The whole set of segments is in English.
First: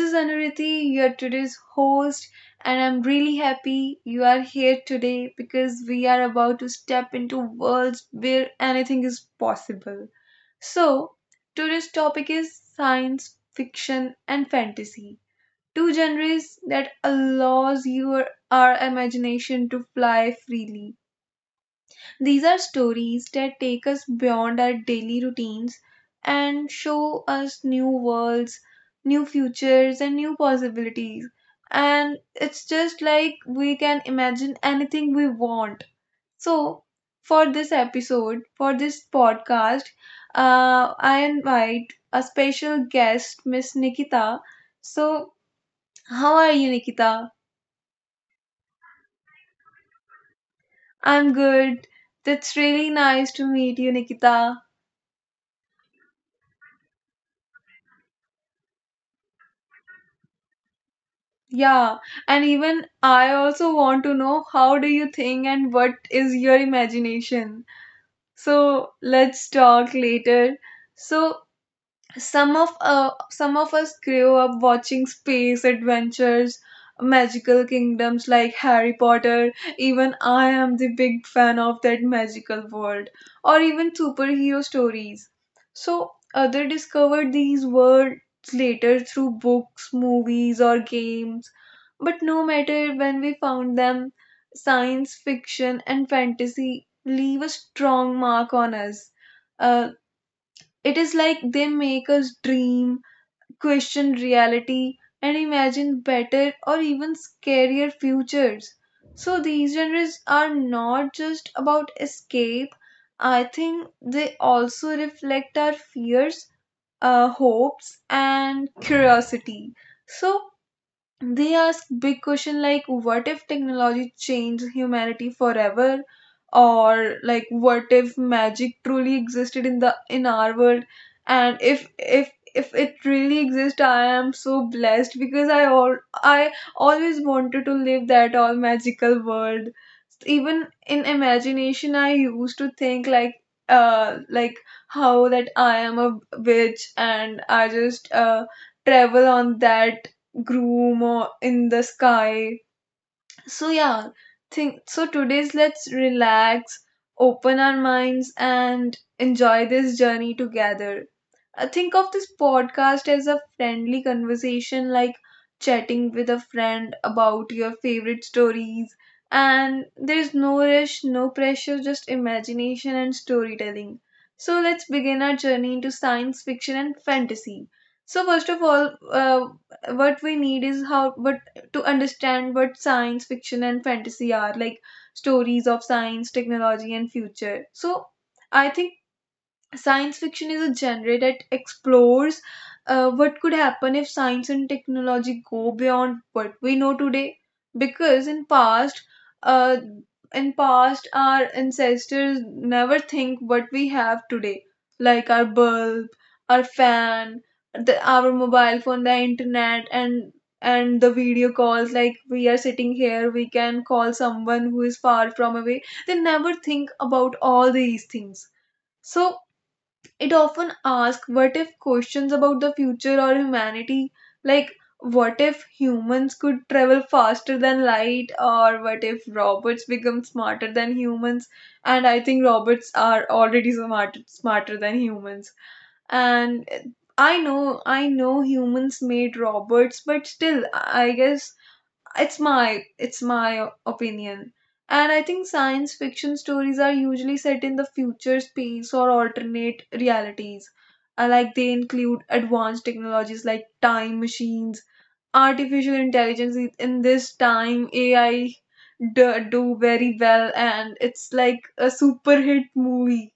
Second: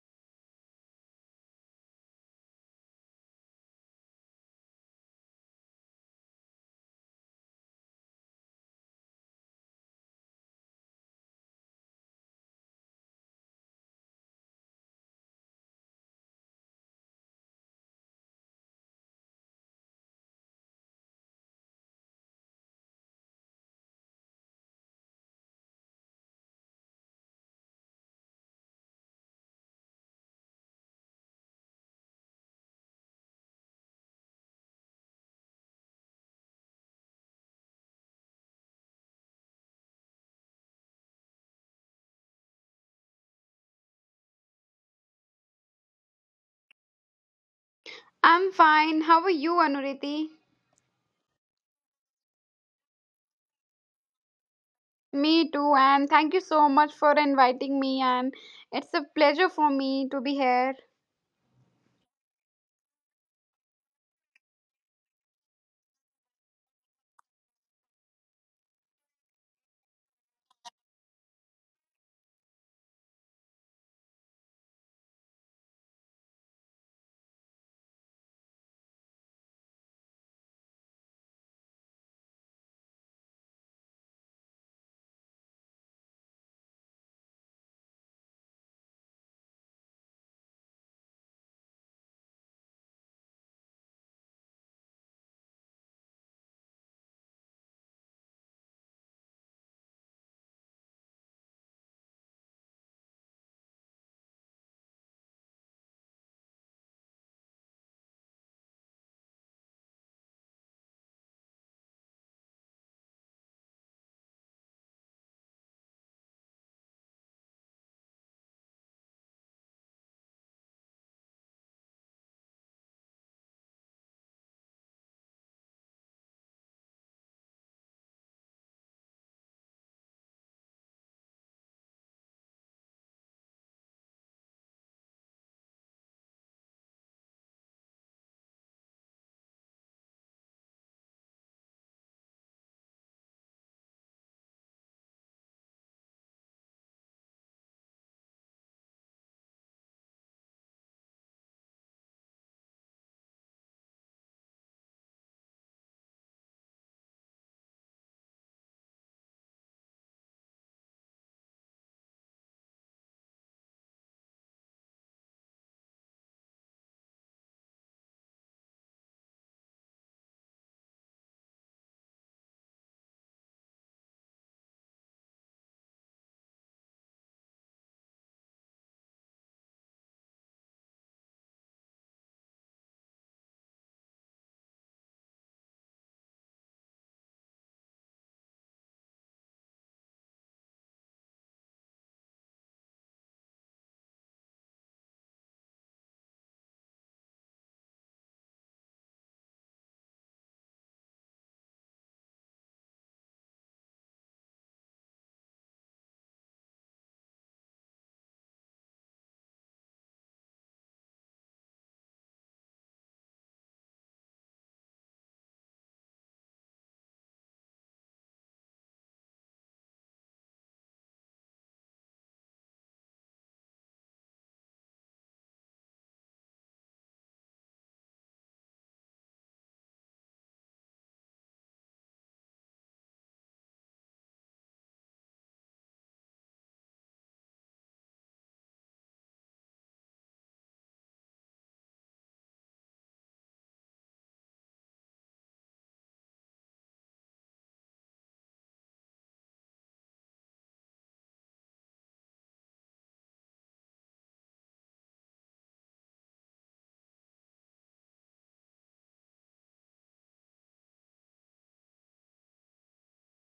is Anuriti, your today's host, and I'm really happy you are here today because we are about to step into worlds where anything is possible. So, today's topic is science fiction and fantasy, two genres that allows your our imagination to fly freely. These are stories that take us beyond our daily routines and show us new worlds, new futures, and new possibilities. And it's just like we can imagine anything we want. So, for this podcast, I invite a special guest, Miss Nikita. So, how are you, Nikita? I'm fine. How are you, Anuriti? I'm good. That's really nice to meet you, Nikita. Me too, and thank you so much for inviting me. And it's a pleasure for me to be here. Yeah, and even I also want to know how do you think and what is your imagination? So let's talk later. So some of us grew up watching space adventures, magical kingdoms like Harry Potter. Even I am the big fan of that magical world, or even superhero stories. So others discovered these worlds later through books, movies, or games, but no matter when we found them, science fiction and fantasy leave a strong mark on us. Uh. It is like they make us dream, question reality, and imagine better or even scarier futures. So these genres are not just about escape, I think they also reflect our fears, hopes, and curiosity. So they ask big question like what if technology changed humanity forever, or like what if magic truly existed in our world. And if it really exists, I am so blessed because I, all I always wanted to live that all magical world. Even in imagination, I used to think like, like how that I am a witch and I just travel on that groom or in the sky. So yeah, think so today's let's relax, open our minds, and enjoy this journey together. I think of this podcast as a friendly conversation, like chatting with a friend about your favorite stories. And there's no rush, no pressure, just imagination and storytelling. So let's begin our journey into science fiction and fantasy. So first of all, what we need is how what to understand what science fiction and fantasy are, like stories of science, technology, and future. So I think science fiction is a genre that explores what could happen if science and technology go beyond what we know today. Because in past, uh, our ancestors never think what we have today, like our bulb, our fan, our mobile phone, the internet, and the video calls. Like we are sitting here, we can call someone who is far from away. They never think about all these things. So it often asks what if questions about the future or humanity, like what if humans could travel faster than light, or what if robots become smarter than humans? And I think robots are already smart, smarter than humans. And I know humans made robots, but still, I guess it's my opinion. And I think science fiction stories are usually set in the future, space, or alternate realities. Like they include advanced technologies like time machines, artificial intelligence. In this time AI do very well and it's like a super hit movie,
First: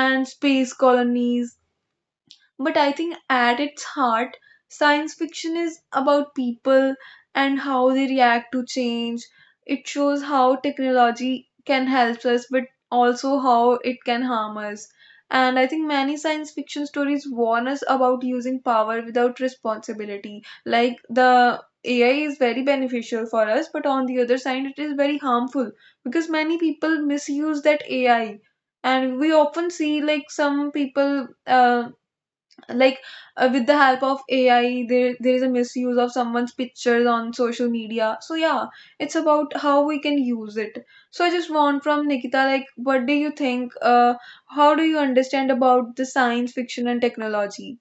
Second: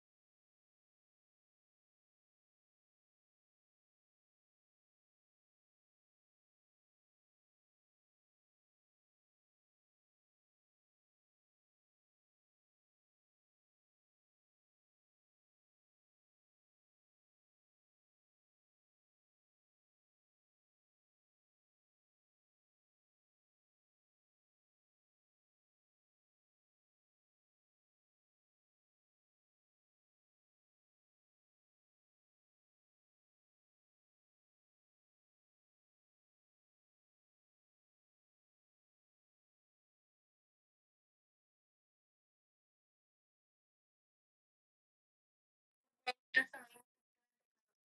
and space colonies. But I think at its heart, science fiction is about people and how they react to change. It shows how technology can help us, but also how it can harm us. And I think many science fiction stories warn us about using power without responsibility. Like the AI is very beneficial for us, but on the other side, it is very harmful because many people misuse that AI. And we often see like some people, like with the help of AI, there is a misuse of someone's pictures on social media. So yeah, it's about how we can use it. So I just want from Nikita, like what do you think, how do you understand about the science fiction and technology?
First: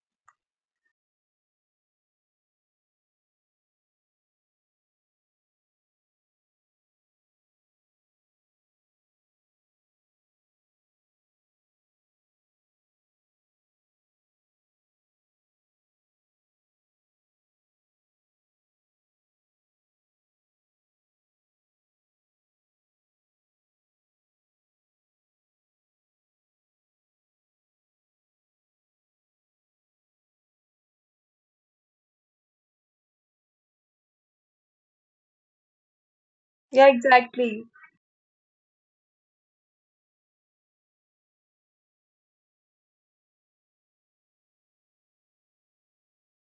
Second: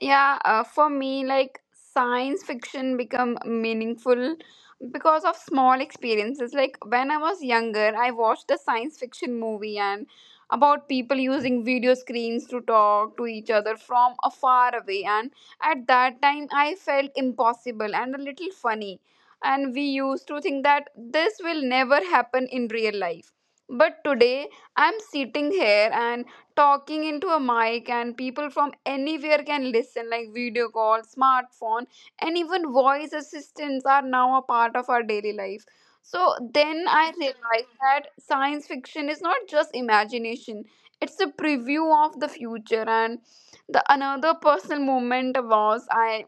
Yeah, for me, like, science fiction become meaningful because of small experiences, like when I was younger I watched a science fiction movie, and about people using video screens to talk to each other from a far away. And at that time I felt impossible and a little funny, and we used to think that this will never happen in real life. But today I'm sitting here and talking into a mic, and people from anywhere can listen, like video call, smartphone, and even voice assistants are now a part of our daily life. So Yeah, then I exactly. realized that science fiction is not just imagination, it's a preview of the future. And the another personal moment was, I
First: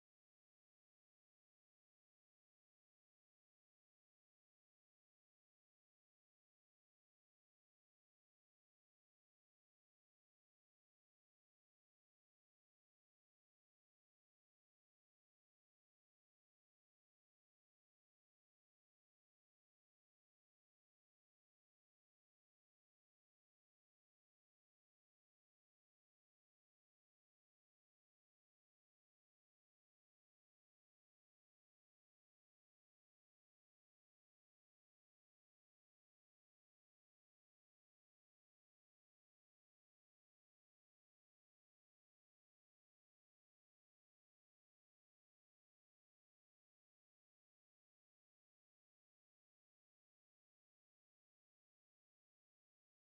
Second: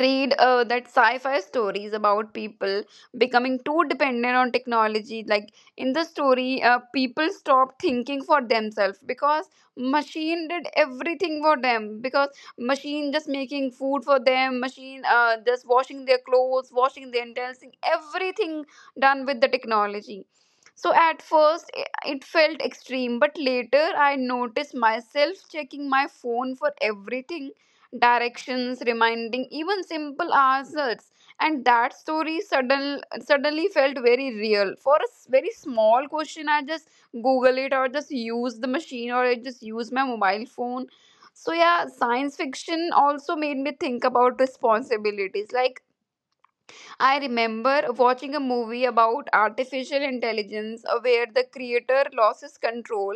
read that sci-fi stories about people becoming too dependent on technology. Like in the story, people stopped thinking for themselves because machine did everything for them. Because machine just making food for them, machine just washing their clothes, washing their intestines, everything done with the technology. So at first it felt extreme, but later I noticed myself checking my phone for everything: directions, reminding, even simple answers. And that story suddenly felt very real. For a very small question, I just Google it, or just use the machine, or I just use my mobile phone. So, yeah, science fiction also made me think about responsibilities. Like, I remember watching a movie about artificial intelligence, where the creator loses control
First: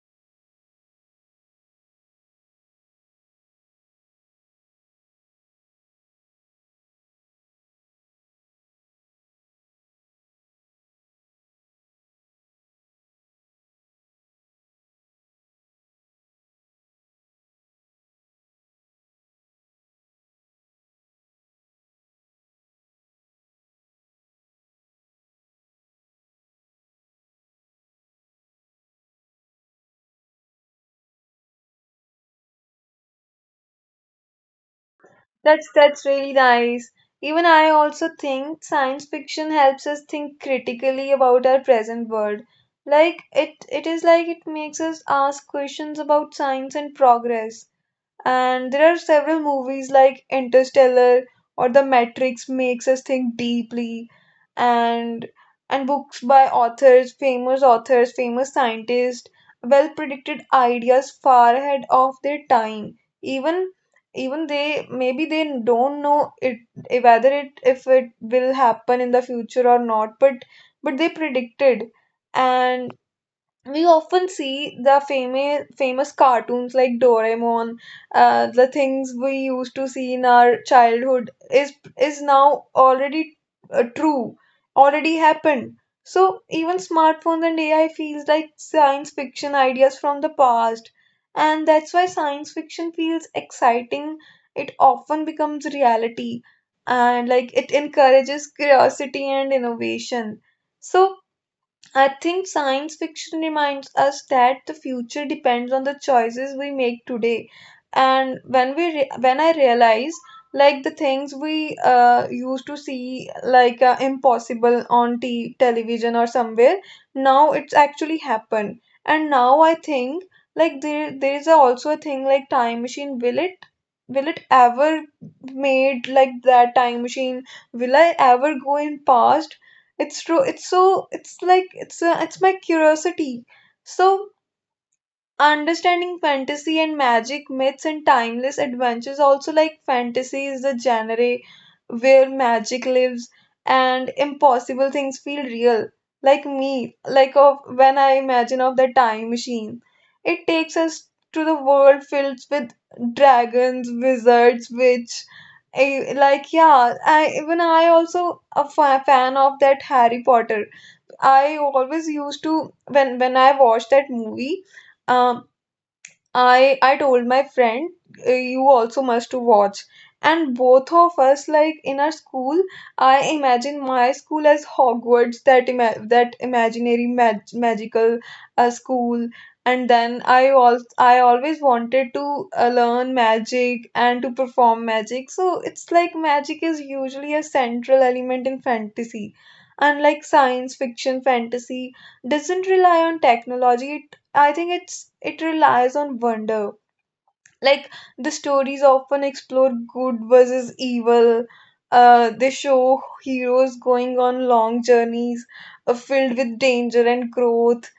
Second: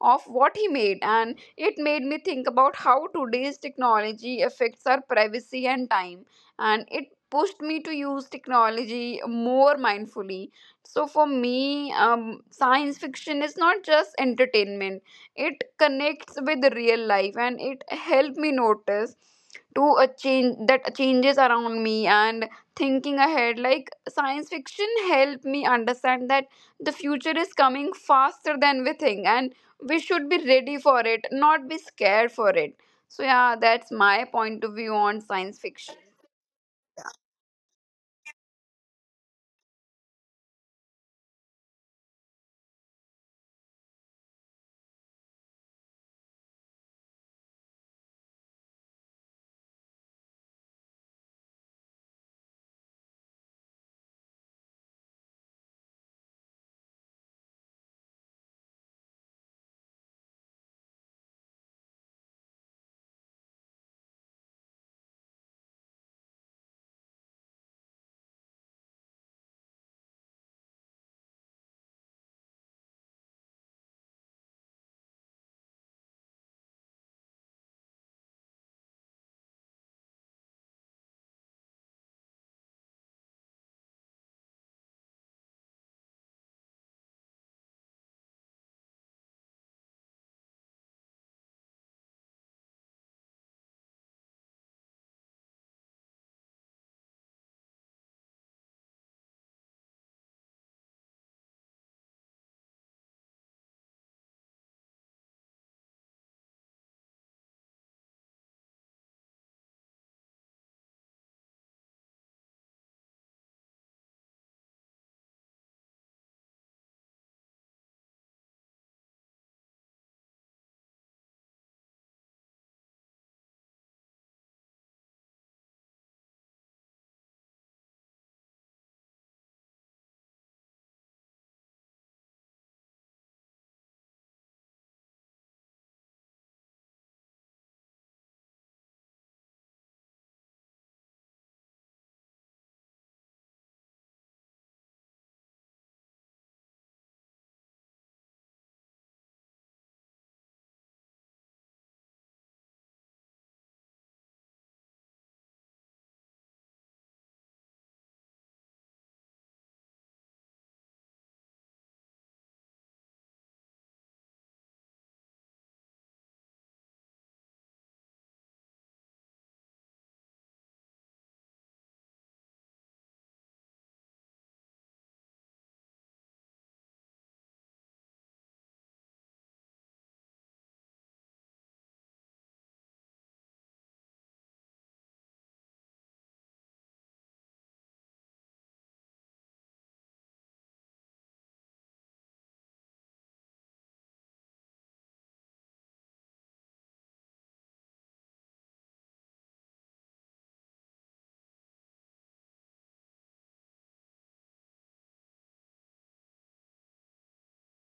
of what he made, and it made me think about how today's technology affects our privacy and time. And it pushed me to use technology more mindfully. So, for me, science fiction is not just entertainment, it connects with the real life, and it helped me notice to a change, that changes around me, and thinking ahead. Like science fiction helped me understand that the future is coming faster than we think, and we should be ready for it, not be scared for it. So yeah, that's my point of view on science fiction. That's really nice. Even I also think science fiction helps us think critically about our present world. Like it is like it makes us ask questions about science and progress. And there are several movies like Interstellar or The Matrix makes us think deeply, and and books by authors, famous scientists, well predicted ideas far ahead of their time. Even, even they maybe they don't know it, whether it if it will happen in the future or not, but they predicted. And we often see the famous, famous cartoons like Doraemon. The things we used to see in our childhood is now already true, already happened. So even smartphones and AI feels like science fiction ideas from the past, and that's why science fiction feels exciting. It often becomes reality, and like it encourages curiosity and innovation. So I think science fiction reminds us that the future depends on the choices we make today. And when I realize like the things we used to see like impossible on television or somewhere, now it's actually happened. And now I think like there is also a thing like time machine. Will it ever made like that time machine? Will I ever go in past? It's true, it's so it's like it's my curiosity. So understanding fantasy and magic, myths and timeless adventures also, like fantasy is the genre where magic lives and impossible things feel real, like me like of when I imagine of the time machine. It takes us to the world filled with dragons, wizards, witch. I, like Yeah, I even I also a fan of that Harry Potter. I always used to when I watched that movie, uh, I told my friend, you also must to watch." And both of us like in our school, I imagine my school as Hogwarts, that that imaginary magical school. And then I always wanted to learn magic and to perform magic. So it's like magic is usually a central element in fantasy. Unlike science fiction, fantasy doesn't rely on technology. I think it relies on wonder. Like the stories often explore good versus evil. They show heroes going on long journeys filled with danger and growth.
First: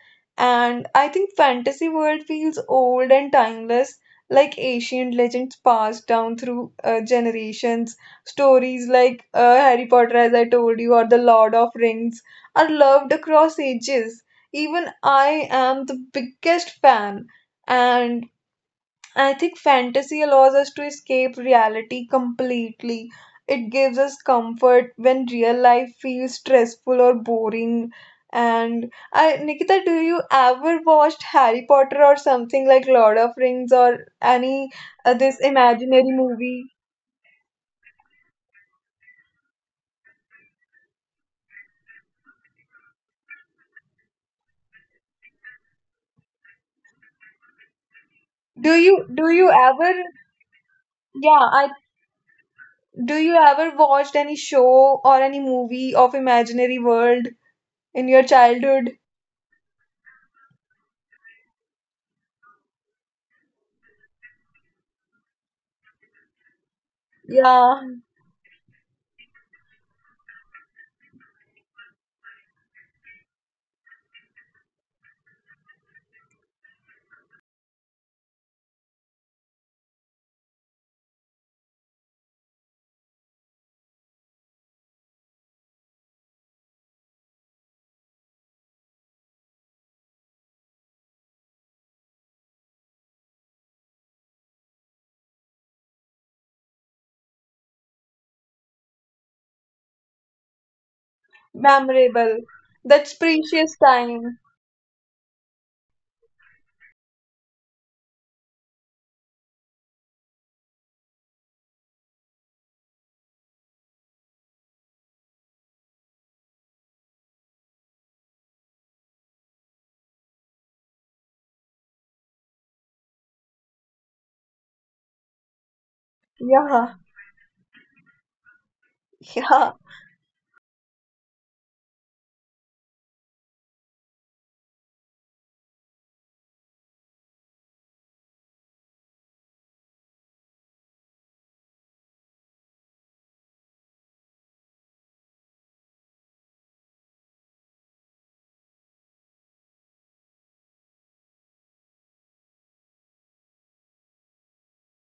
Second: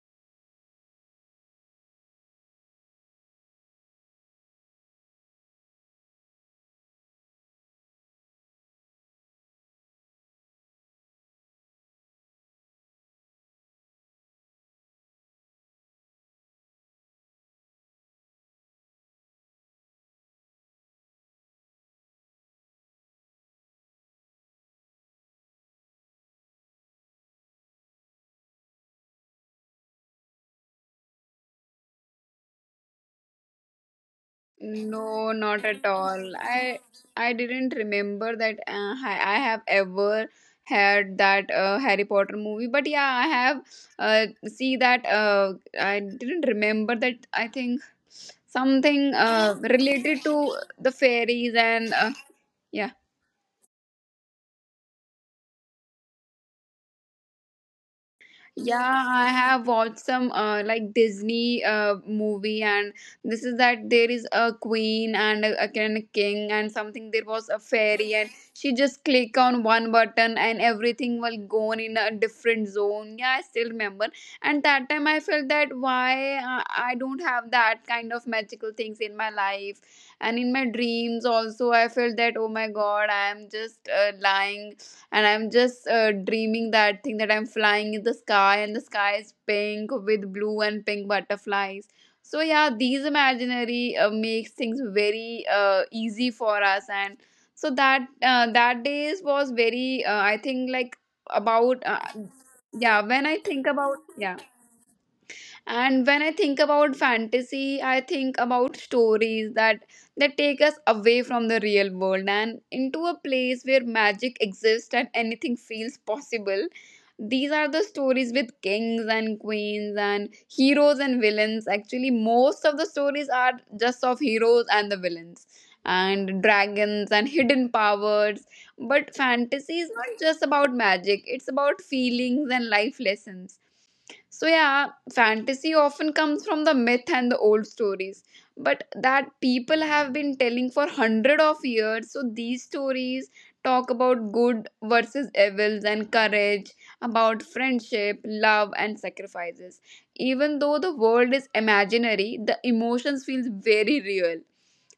And I think fantasy world feels old and timeless, like ancient legends passed down through generations. Stories like Harry Potter, as I told you, or The Lord of Rings are loved across ages. Even I am the biggest fan. And I think fantasy allows us to escape reality completely. It gives us comfort when real life feels stressful or boring. And I, Nikita, do you ever watched Harry Potter or something like Lord of Rings or any No, this not at imaginary all. movie? I didn't remember that, I have ever had that Harry Potter movie, but yeah, I have see that, I didn't remember that. I think something Do you ever related to the Yeah, fairies I, and yeah. do you ever watched any show or any movie of imaginary world in your childhood? Yeah, I have watched some like Disney movie, and this is that there is a queen and again a king and something. There was a Yeah, fairy, and she just click on one button, and everything will go on in a different zone. Yeah, I still remember. And that time, I felt that why I don't have that kind of magical things in my life, and in my dreams also, I felt that, oh my god, I am just lying, and I'm just dreaming that thing, that I'm flying in the sky and the sky is pink with blue and pink butterflies. So yeah, these imaginary, makes things very easy for us. And so that days was very, I think, like, about memorable. yeah. That's When I think precious about, time. yeah, and when I think about fantasy, I think about stories that take us away from the real world, and into a place where magic exists and anything feels possible. These are the stories with kings and queens and heroes and villains. Actually most of the stories are just of heroes and the villains and Yeah, dragons and hidden powers. But yeah, fantasy is not just about magic, it's about feelings and life lessons. So, yeah, fantasy often comes from the myth and the old stories, but that people have been telling for hundred of years. So, these stories talk about good versus evils and courage, about friendship, love, and sacrifices. Even though the world is imaginary, the emotions feel very real.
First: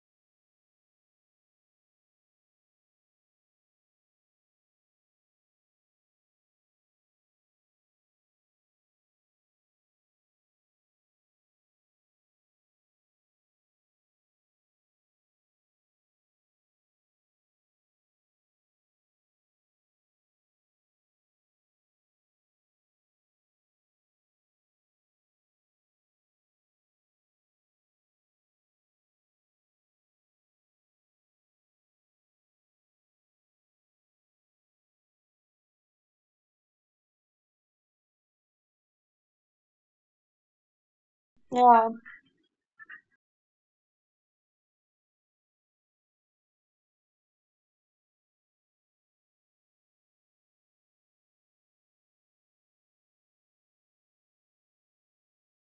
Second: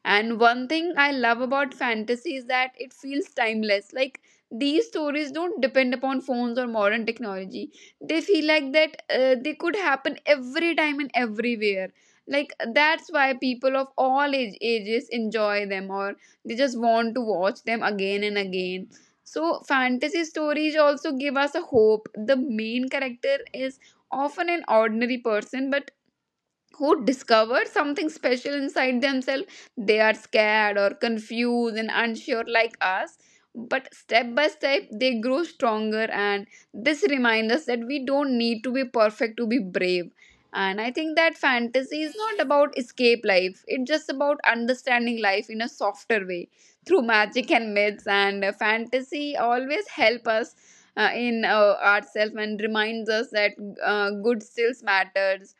And one thing I love about fantasy is that it feels timeless. Like these stories don't depend upon phones or modern technology, they feel like that, they could happen every time and everywhere, like that's why people of all ages enjoy them, or they just want to watch them again and again. So fantasy stories also give us a hope. The main character is often an ordinary person, but who discover something special inside themselves. They are scared or confused and unsure like us, but step by step they grow stronger, and this reminds us that we don't need to be perfect to be brave. And I think that yeah, fantasy is not about escape life, it's just about understanding life in a softer way, through magic and myths. And fantasy always help us, in, ourselves, and reminds us that, good still matters.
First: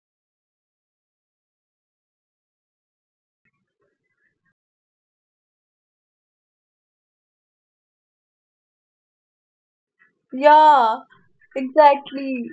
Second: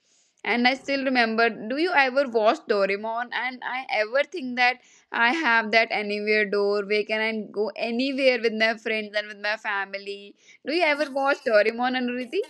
And I still remember, do you ever watch Doraemon? And I ever think that I have that anywhere door, where can I go anywhere with my friends and with my family. Do you yeah, ever watch Doraemon, Anuriti? exactly.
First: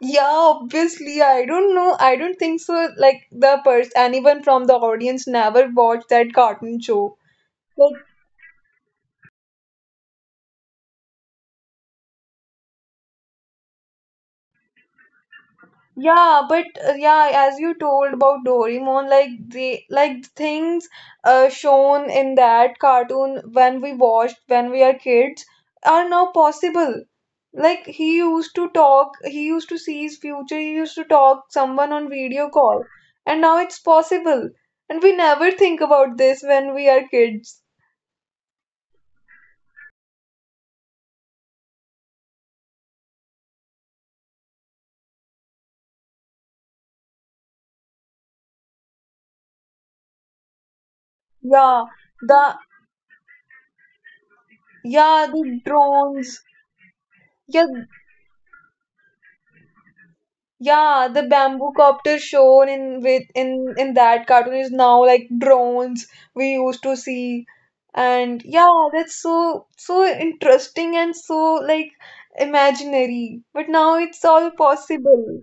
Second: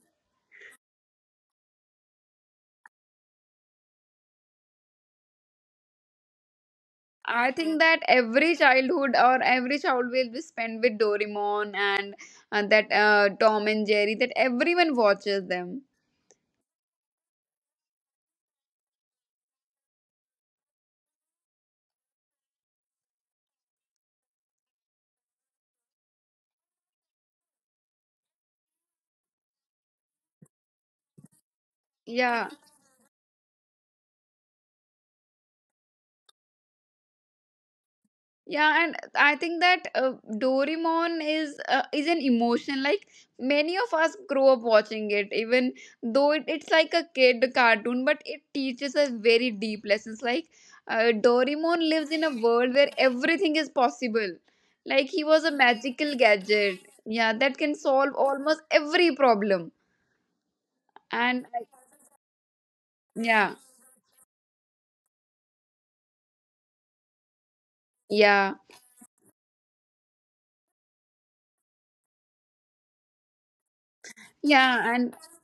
Yeah, obviously, I don't know. I don't think so. Like the person, anyone from the audience never watched that cartoon show. I think Like, that every childhood, or every child, will be spent with Doraemon, and that Tom and Jerry, that everyone watches them. yeah, but yeah, as you told about Doraemon, like the like things shown in that cartoon when we watched when we are kids are now possible. Like he used to talk, he used to see his future, he used to talk someone on Yeah. video call, and now it's possible. And we never think about this when we are kids. Yeah, and I think that Doraemon is, an emotion. Like many of us grow up watching it, even though it's like a kid cartoon, but it teaches us very deep lessons. Like, Yeah, Doraemon lives in a the world where everything is possible. Like he yeah, was a the magical drones. gadget, yeah, that Yeah, can solve almost every problem. yeah, the And bamboo copter shown in with yeah, in that cartoon is now like drones we used to see. And yeah, yeah, that's so so interesting and so like imaginary. But now it's all yeah, and possible.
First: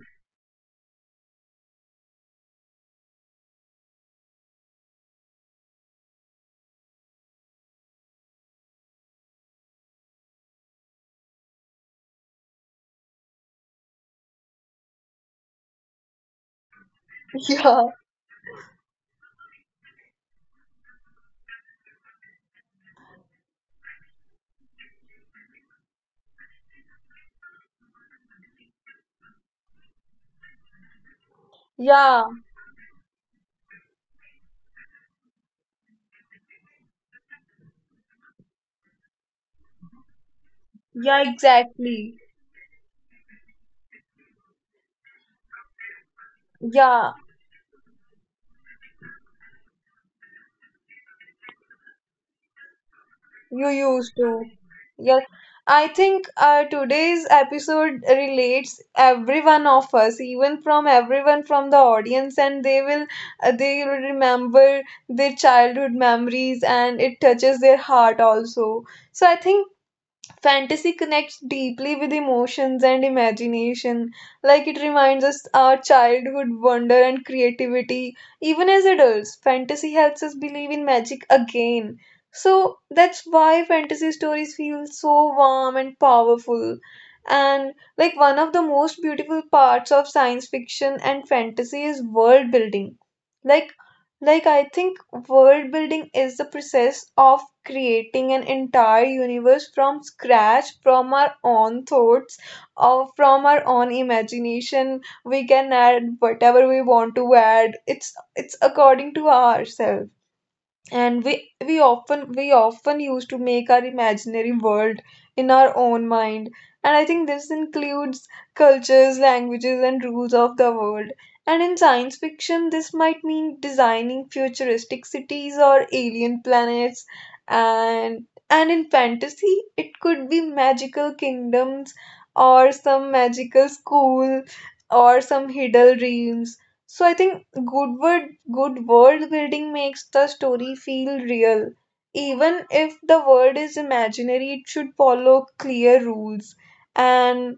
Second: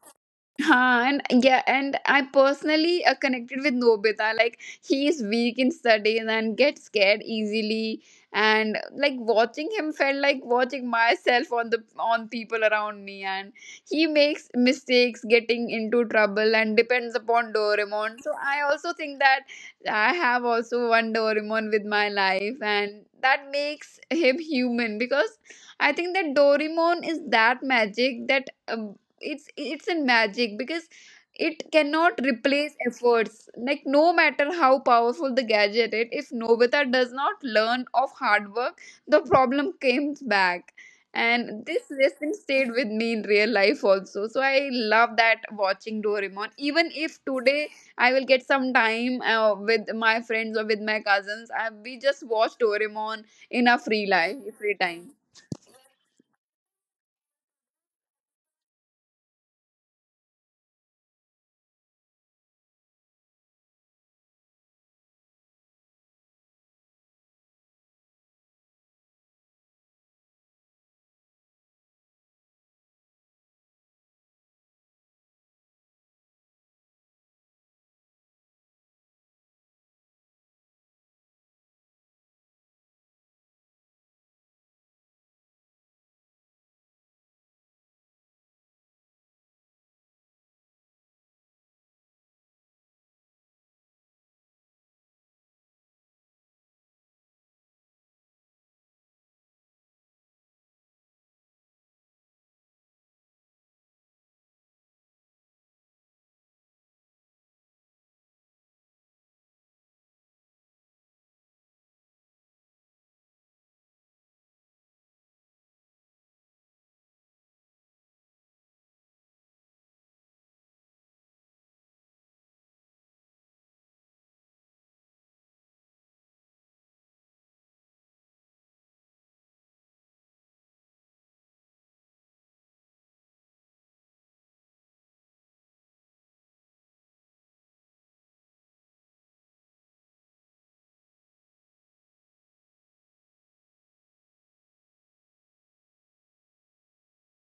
huh, and yeah, and I personally connected with Nobita. Like he is weak in studies and gets scared easily. And like watching him felt like watching myself on the on people around me. And he makes mistakes, getting into trouble, and depends upon Yeah. Doraemon. So I also think that I have also one Doraemon with my life, and that makes him human. Because I think that Doraemon is that magic, that, it's a magic, because it cannot Yeah. replace efforts, like no matter how powerful the gadget it, if Novita does not learn of hard work, the problem comes back. Yeah, And this exactly. lesson stayed with me in real life also. So I love that, watching Doraemon, even if Yeah. today I will get some time with my friends or with my cousins, we just watch Doraemon in You our used to. free time. Yes. I think today's episode relates everyone of us, even from everyone from the audience, and they will remember their childhood memories, and it touches their heart also. So I think fantasy connects deeply with emotions and imagination. Like it reminds us our childhood wonder and creativity. Even as adults, fantasy helps us believe in magic again. So that's why fantasy stories feel so warm and powerful. And like one of the most beautiful parts of science fiction and fantasy is world building. Like I think world building is the process of creating an entire universe from scratch, from our own thoughts, or from our own imagination. We can add whatever we want to add. It's according to ourselves, and we often used to make our imaginary world in our own mind. And I think this includes cultures, languages, and rules of the world. And in science fiction, this might mean designing futuristic cities or alien planets, and and in fantasy it could be magical kingdoms or some magical school or some hidden dreams. So I think Goodwood, good world building makes the story feel real. Even if the world is imaginary, it should follow clear rules. And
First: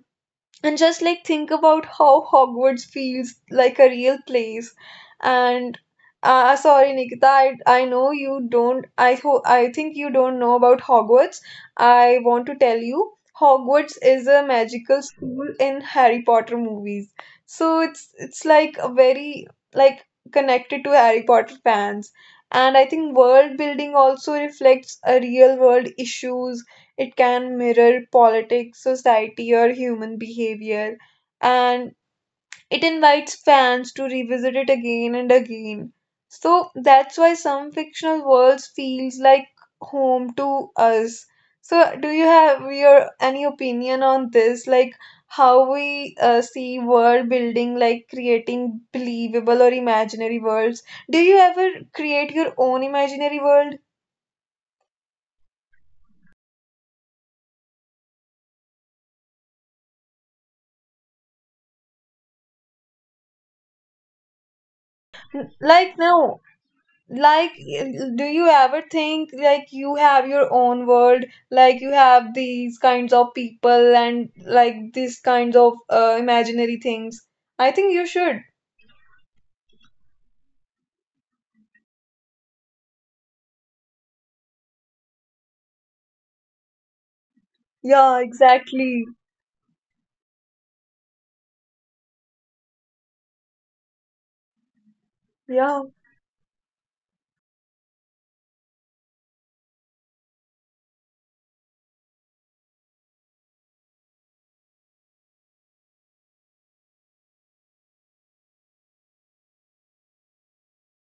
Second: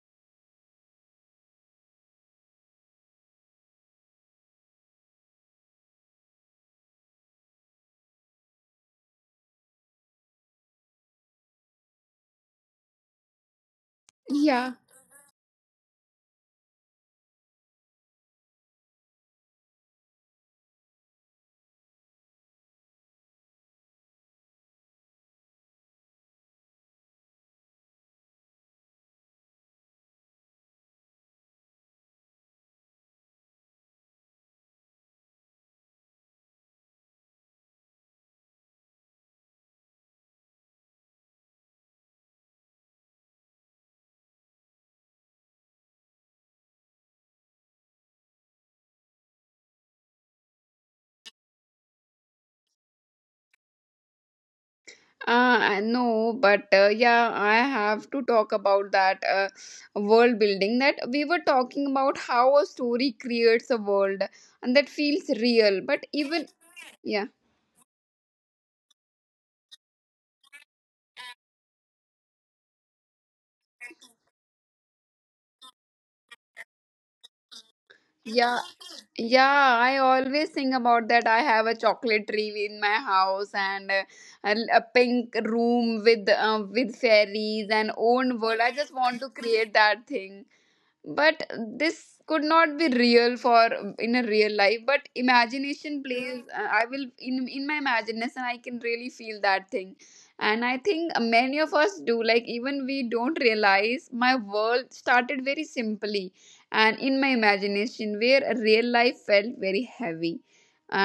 and just like, think about how Hogwarts feels like a real place. And sorry, Nikita, I know you don't. I think you don't know about Hogwarts. I want to tell you, Hogwarts is a Yeah. magical school in Harry Potter movies. So it's like a very, like, connected to Harry Potter fans. And I think world building also reflects a real world issues. It can mirror politics, society, or human behavior, and it invites fans to revisit it again and again. So that's why some fictional worlds feels like home to us. So do you have your any opinion on this, like how we see world building, like creating believable or imaginary worlds? Do you ever create your own imaginary world? I know, but yeah, I have to talk about that, world building that we were talking about, how a story creates a world, and that feels real. Like But no, even, yeah, like do you ever think like you have your own world, like you have these kinds of people and like these kinds of imaginary things? I think you should. yeah, yeah, I always think about that. I have a chocolate tree in my house, and a pink room with, with fairies and Yeah, own world. I just exactly. want to create that thing. But this could not be real for in a real life, but Yeah. imagination plays, I will, in my imagination I can really feel that thing. And I think many of us do, like even we don't realize. My world started very simply, and in my imagination, where a real life felt very heavy,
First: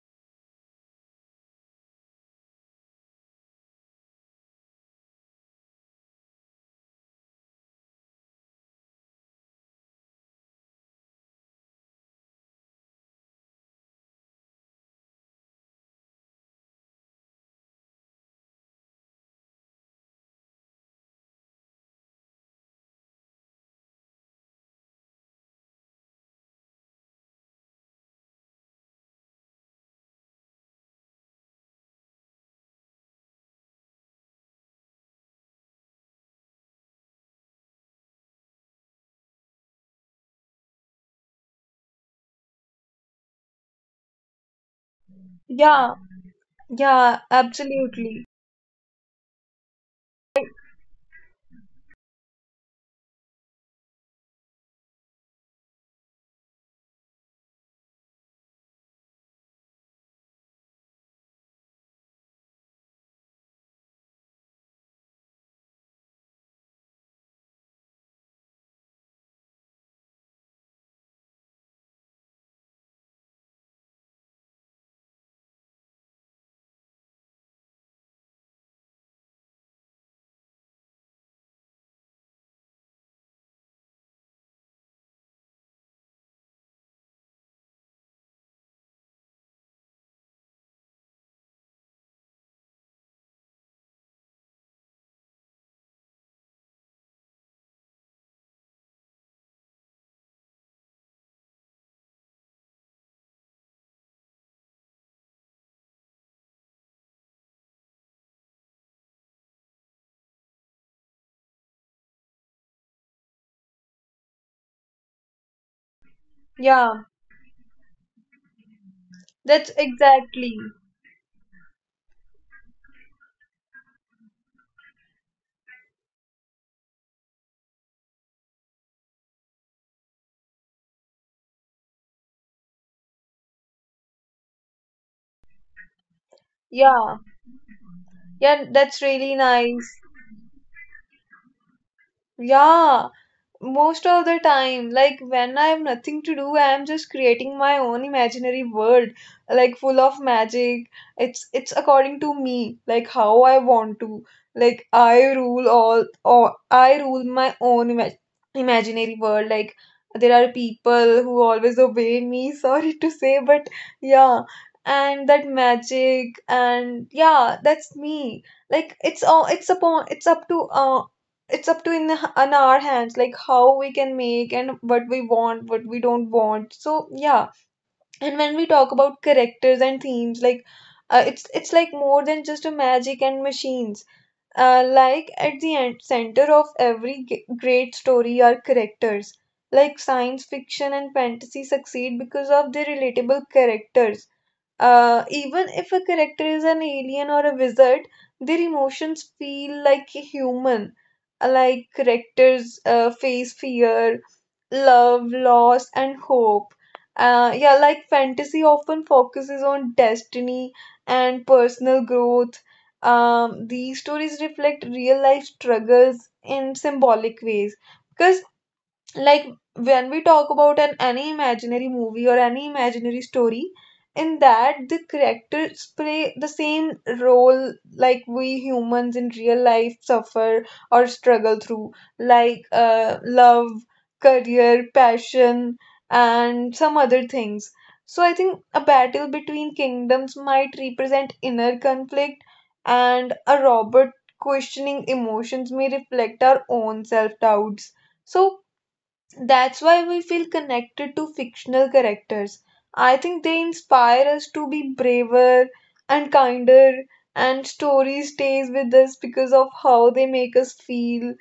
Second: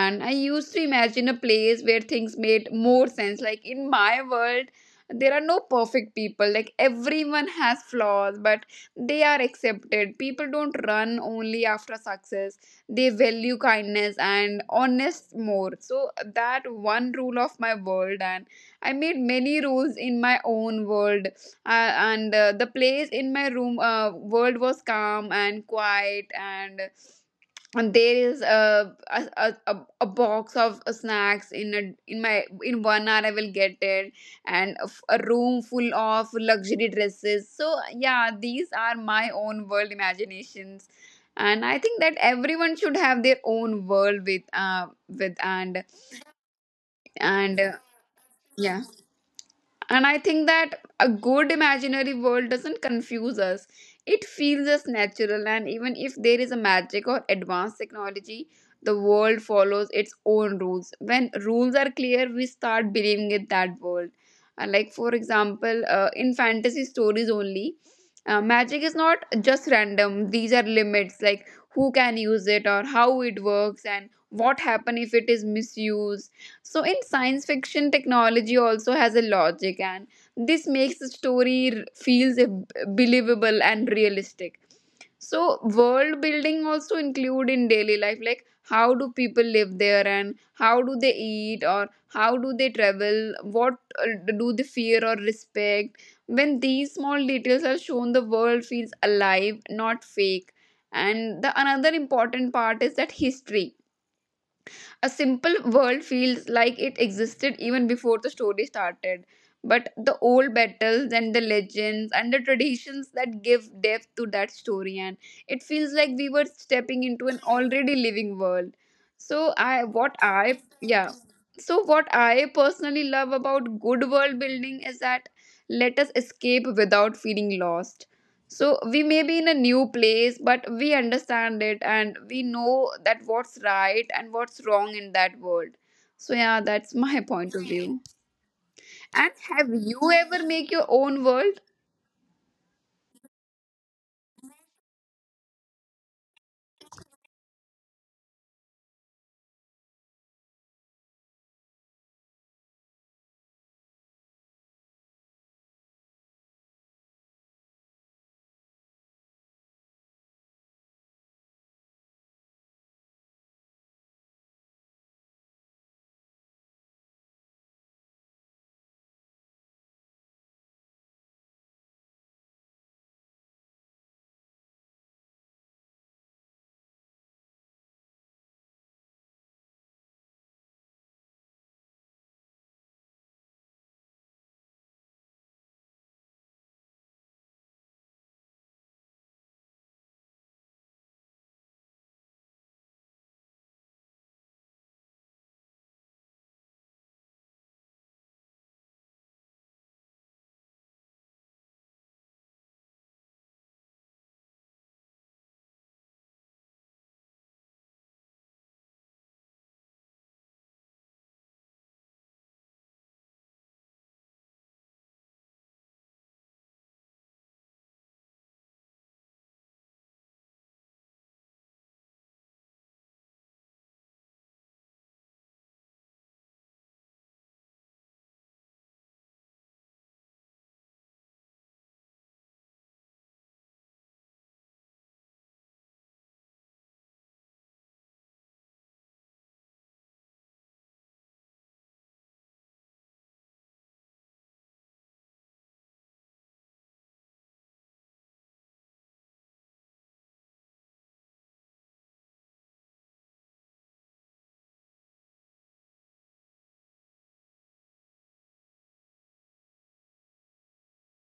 and I used to imagine a place where things made more sense. Like in my world there are no perfect people, like everyone has flaws, but they are accepted. People don't run only after success, they value kindness and honest more. So, that one rule of my world, and I made many rules in my own world. Uh, and the place in my room, world was calm and quiet, and there is a box of snacks, in a, in my, in 1 hour I will get it, and a a room full of luxury dresses. So, yeah, these are my own world imaginations. And I think that everyone should have their own world with, Yeah, yeah, and, absolutely. yeah. And I think that a good imaginary world doesn't confuse us. It feels us natural, and even if there is a magic or advanced technology, the world follows its own rules. When rules are clear, we start believing in that world. And like, for example, in fantasy stories only, magic is not just random. These are limits, like who can use it, or how it works, and what happen if it is misused. So in science fiction, technology also has a logic, and this makes the story feels, believable and realistic. So world building also include in daily life, like how do people live there, and how do they eat, or how do they travel? What do they fear or respect? When these small details are shown, the world feels alive, not fake. And the another important part is that history: a simple world feels like it existed even before the story started. But the old battles and the legends and the traditions that give depth to that story, and it feels like we were Yeah, stepping into an already living world. So that's I, what exactly. I, yeah. So what I personally love about good world building is that let us escape without feeling lost, so we may be in a new place, but we understand it and we know that what's right and what's wrong in that world. So yeah, that's Yeah. my point of view. Yeah, that's really And have nice. you ever make your own world? Yeah, most of the time, like when I have nothing to do, I am just creating my own imaginary world, like full of magic. It's according to me, like how I want to, like I rule all, or I rule my own imaginary world. Like, there are people who always obey me sorry to say, but yeah. And that magic and yeah, that's me. Like it's all, it's up to it's up to, in our hands, like how we can make and what we want, what we don't want. So yeah. And when we talk about characters and themes, like it's like more than just a magic and machines. Like at the end, center of every great story are characters. Like, science fiction and fantasy succeed because of their relatable characters. Even if a character is an alien or a wizard, their emotions feel like human. Like characters face fear, love, loss, and hope. Yeah, like fantasy often focuses on destiny and personal growth. These stories reflect real life struggles in symbolic ways, because, like, when we talk about an any imaginary movie or any imaginary story, in that the characters play the same role, like we humans in real life suffer or struggle through, like love, career, passion, and some other things. So I think a battle between kingdoms might represent inner conflict, and a robot questioning emotions may reflect our own self doubts. So that's why we feel connected to fictional characters. I think they inspire us to be braver and kinder, and story stays with us because of how they make us feel,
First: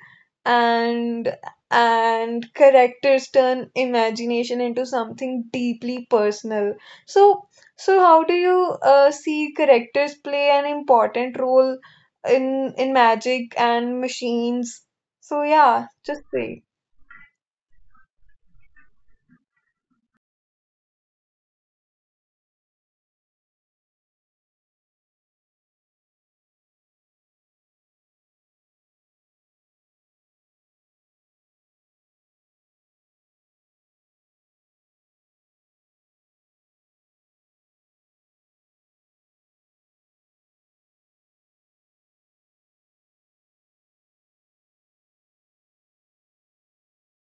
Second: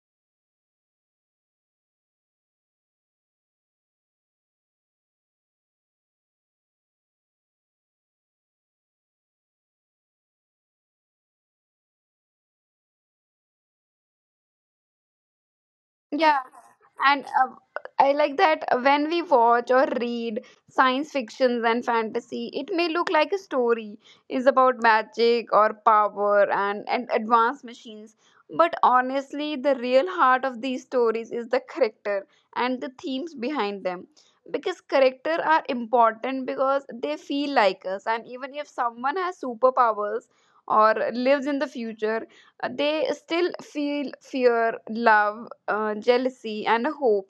and and characters turn imagination into something deeply personal. So so how do you see characters play an important role in magic and machines? So yeah, just Yeah, say. and I like that when we watch or read science fictions and fantasy, it may look like a story is about magic or power and advanced machines. But honestly, the real heart of these stories is the character and the themes behind them. Because character are important because they feel like us, and even if someone has superpowers or lives in the future, they still feel fear, love, jealousy and a hope,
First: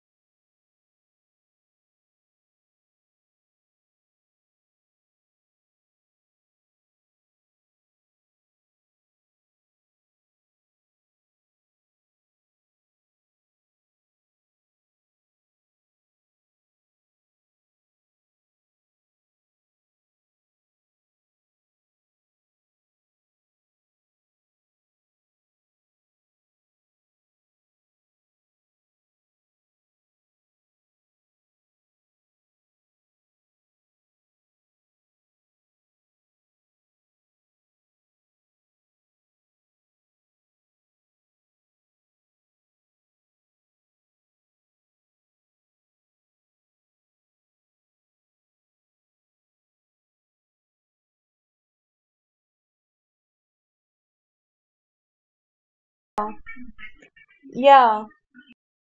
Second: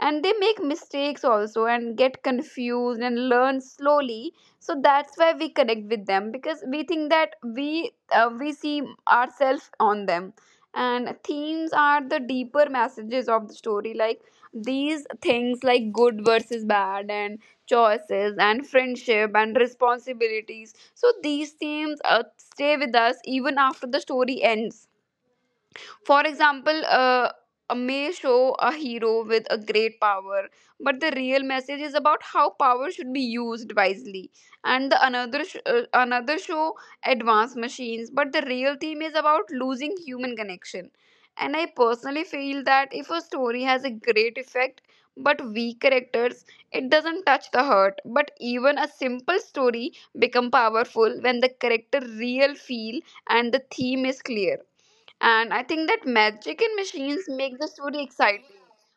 and they make mistakes also and get confused and learn slowly. So that's why we connect with them, because we think that we see ourselves on them. And themes are the deeper messages of the story, like these things like good versus bad and choices and friendship and responsibilities. So these themes stay with us even after the story ends. For example, a may show a hero with a great power, but the real message is about how power should be used wisely. And the another show advanced machines, but the real theme is about losing human connection. And I personally feel that if a story has a great effect but weak characters, it doesn't touch the heart. But even a simple story become powerful when the character real feel and the theme is clear. And I think that magic and machines make the story Yeah. exciting.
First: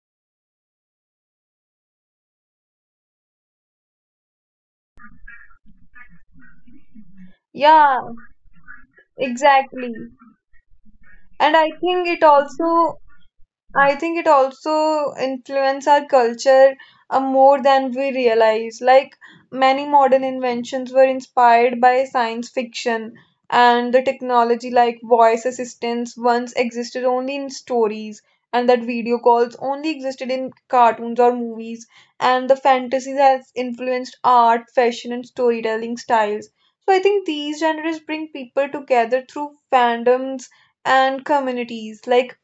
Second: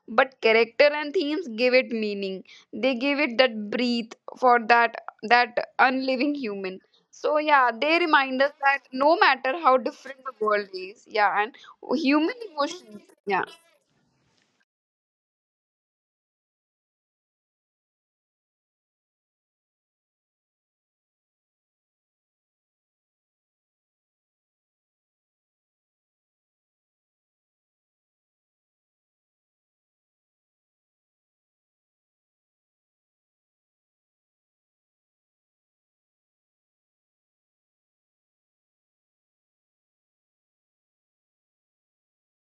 But character and themes give it meaning. They give it that breathe for that unliving human. So yeah, they Yeah, remind us that no matter how exactly. different the world is, yeah, and And I think it human also, emotions. Yeah. I think it also influence our culture more than we realize. Like, many modern inventions were inspired by science fiction, and the technology like voice assistants once existed only in stories, and that video calls only existed in cartoons or movies, and the fantasy has influenced art, fashion, and storytelling styles. So I think these genres bring people together through fandoms and communities. Like,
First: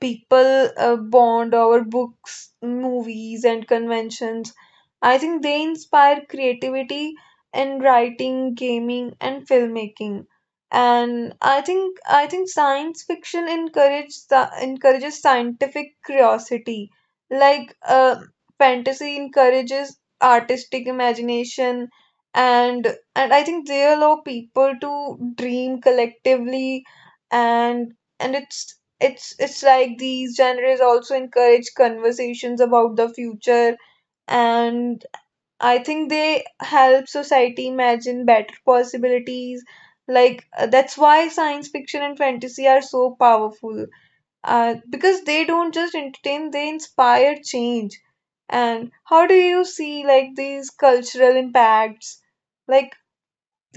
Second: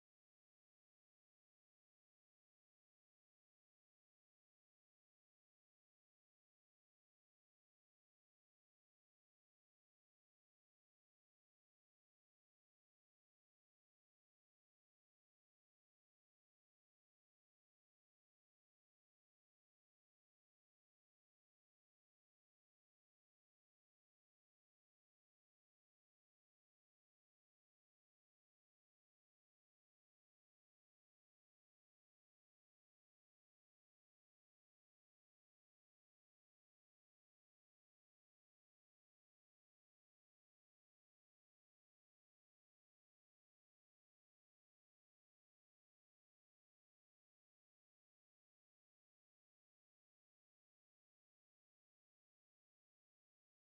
people bond over books, movies, and conventions. I think they inspire creativity in writing, gaming, and filmmaking. And I think science fiction encourages scientific curiosity, like fantasy encourages artistic imagination, and and I think they allow people to dream collectively, and and it's it's like these genres also encourage conversations about the future, and I think they help society imagine better possibilities, like that's why science fiction and fantasy are so powerful, because they don't just entertain, they inspire change. And how do you see like these cultural impacts, like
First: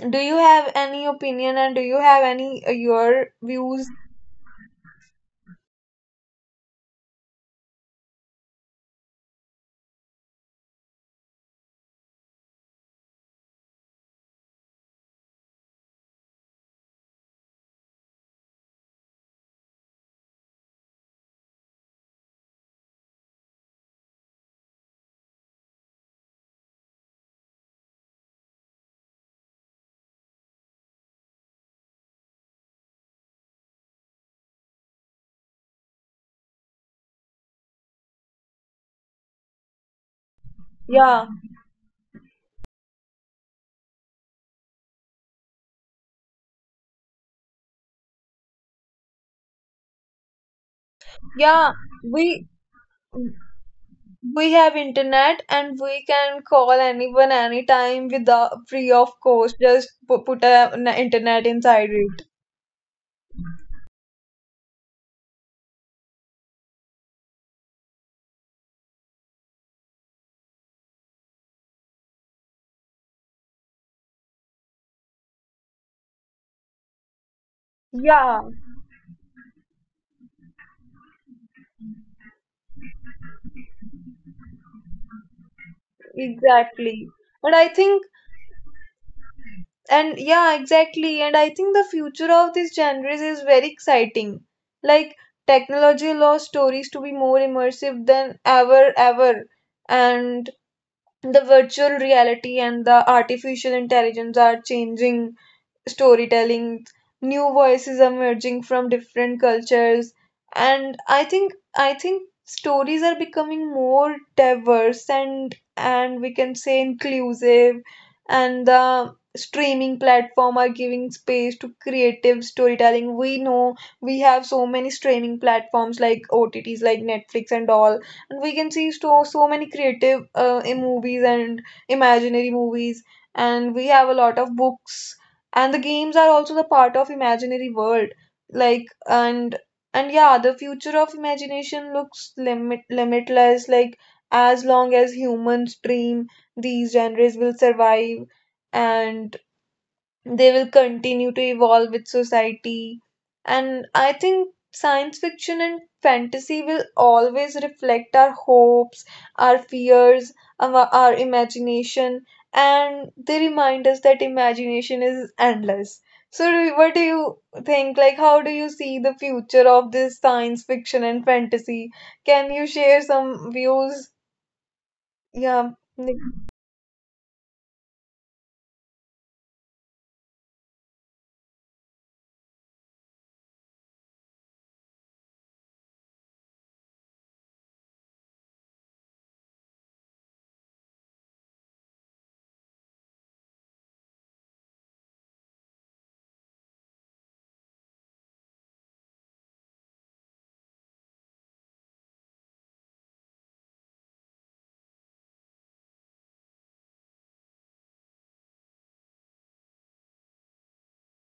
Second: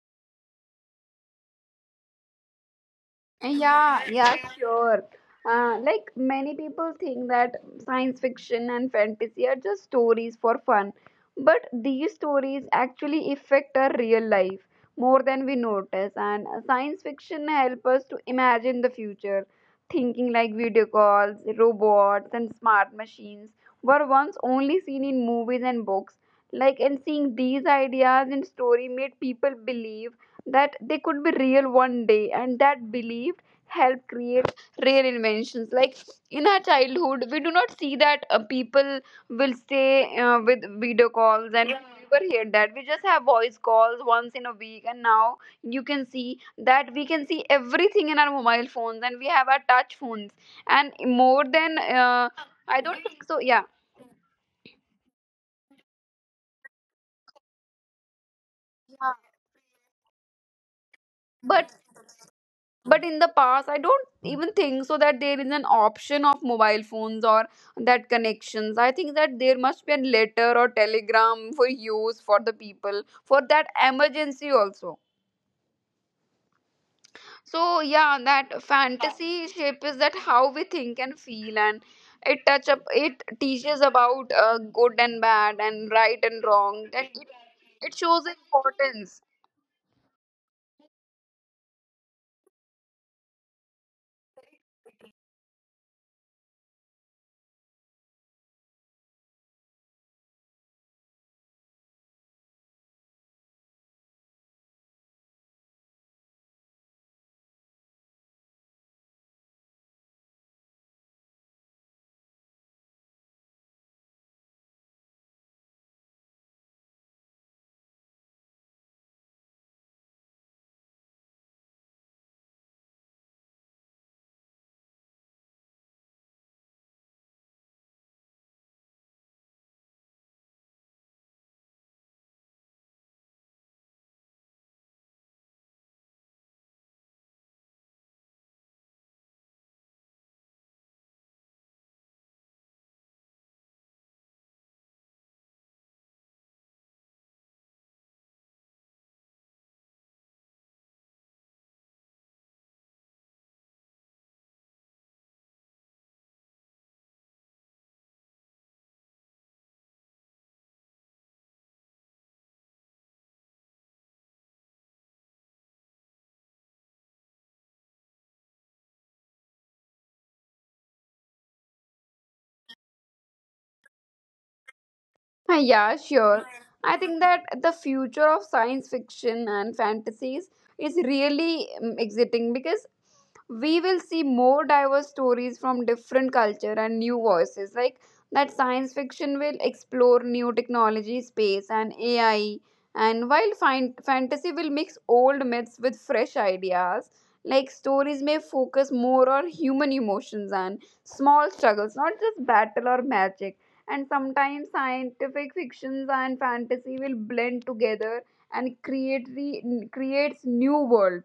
do you have any opinion, and do you have any your views? Yeah, yeah, sure. Like many people think that science fiction and fantasy are just stories for fun, but these stories actually affect our real life more than we notice. And science fiction help us to imagine the future. Thinking like video calls, robots, and smart machines were once only seen in movies and books. Like, and seeing these ideas in story made people believe that they could be real one day, and that belief helped create rare inventions. Like in our childhood we do not see that people will stay with video Yeah, calls, and we, yeah, never hear that we just have voice calls once in a week, and now you can see that we can see everything in our mobile phones and we have our touch phones and more yeah, than we I don't think so, yeah. We have internet, and we can call anyone anytime without free of cost. Just put a, an internet but inside it. but in the past I don't even think so that there is an option of mobile phones or that connections. I think that there must be a letter or telegram for use for the people for that emergency also. So yeah, Yeah, that fantasy shape is that how we think and feel, and it touch up it teaches about good and bad and right and wrong, that exactly. it, And I it think, shows importance. and yeah, exactly. And I think the future of these genres is very exciting. Like, technology allows stories to be more immersive than ever. And the virtual reality and the artificial intelligence are changing storytelling, new voices emerging from different cultures, and I think stories are becoming more diverse and we can say inclusive, and the streaming platform are giving space to creative storytelling. We know we have so many streaming platforms like OTTs, like Netflix and all, and we can see so many creative movies and imaginary movies, and we have a lot of books, and the games are also the part of imaginary world, like and yeah, the future of imagination looks limitless, like as long as humans dream, these genres will survive, and they will continue to evolve with society. And I think science fiction and fantasy will always reflect our hopes, our fears, our imagination, and they remind us that imagination is endless. So, what do you think? Like, how do you see the future of this science fiction and fantasy? Can you share some views? Yeah. Yeah, Nick. sure. I think that the future of science fiction and fantasies is really exciting because we will see more diverse stories from different culture and new voices. Like that science fiction will explore new technology, space and AI, and while fantasy will mix old myths with fresh ideas. Like stories may focus more on human emotions and small struggles, not just battle or magic. And sometimes scientific fictions and fantasy will blend together and creates new world.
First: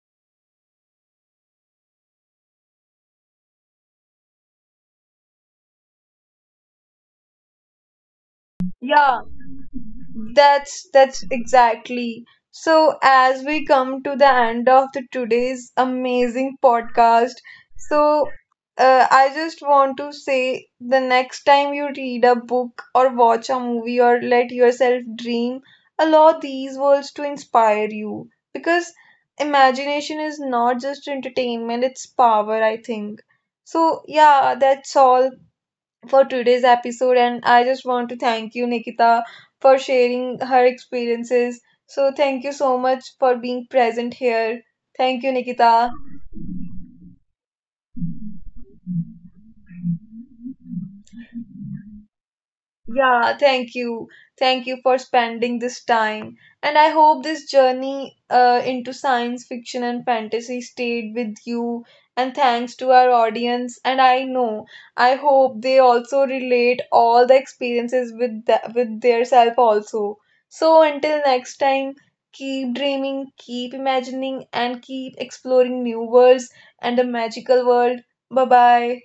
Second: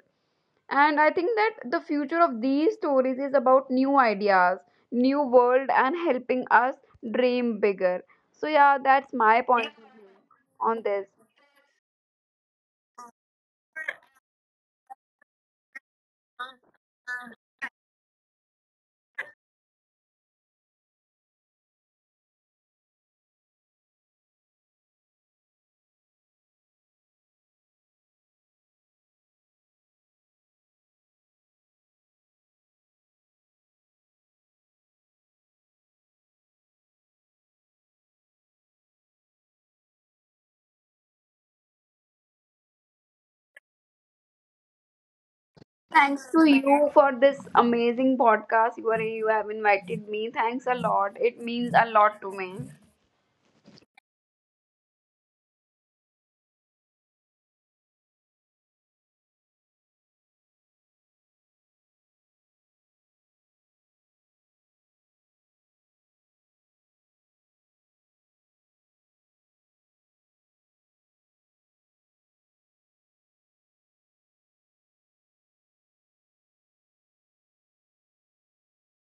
And I think that the future of these stories is about new ideas, new world, and helping us dream bigger. So yeah, that's Yeah, my point of view on this. that's exactly. So as we come to the end of the today's amazing podcast, so I just want to say the next time you read a book or watch a movie or let yourself dream, allow these words to inspire you, because imagination is not just entertainment, it's power, I think. So yeah, that's all for today's episode. And I just want to thank you, Nikita, for sharing her experiences. So, thank you so much for being present here. Thank you, Thanks to you for this amazing podcast. You Nikita. have invited me, thanks a lot, it means a lot to me. Yeah, thank you. Thank you for spending this time. And I hope this journey into science fiction and fantasy stayed with you. And thanks to our audience. And I know, I hope they also relate all the experiences with the, with their self also. So until next time, keep dreaming, keep imagining, and keep exploring new worlds and the magical world. Bye bye.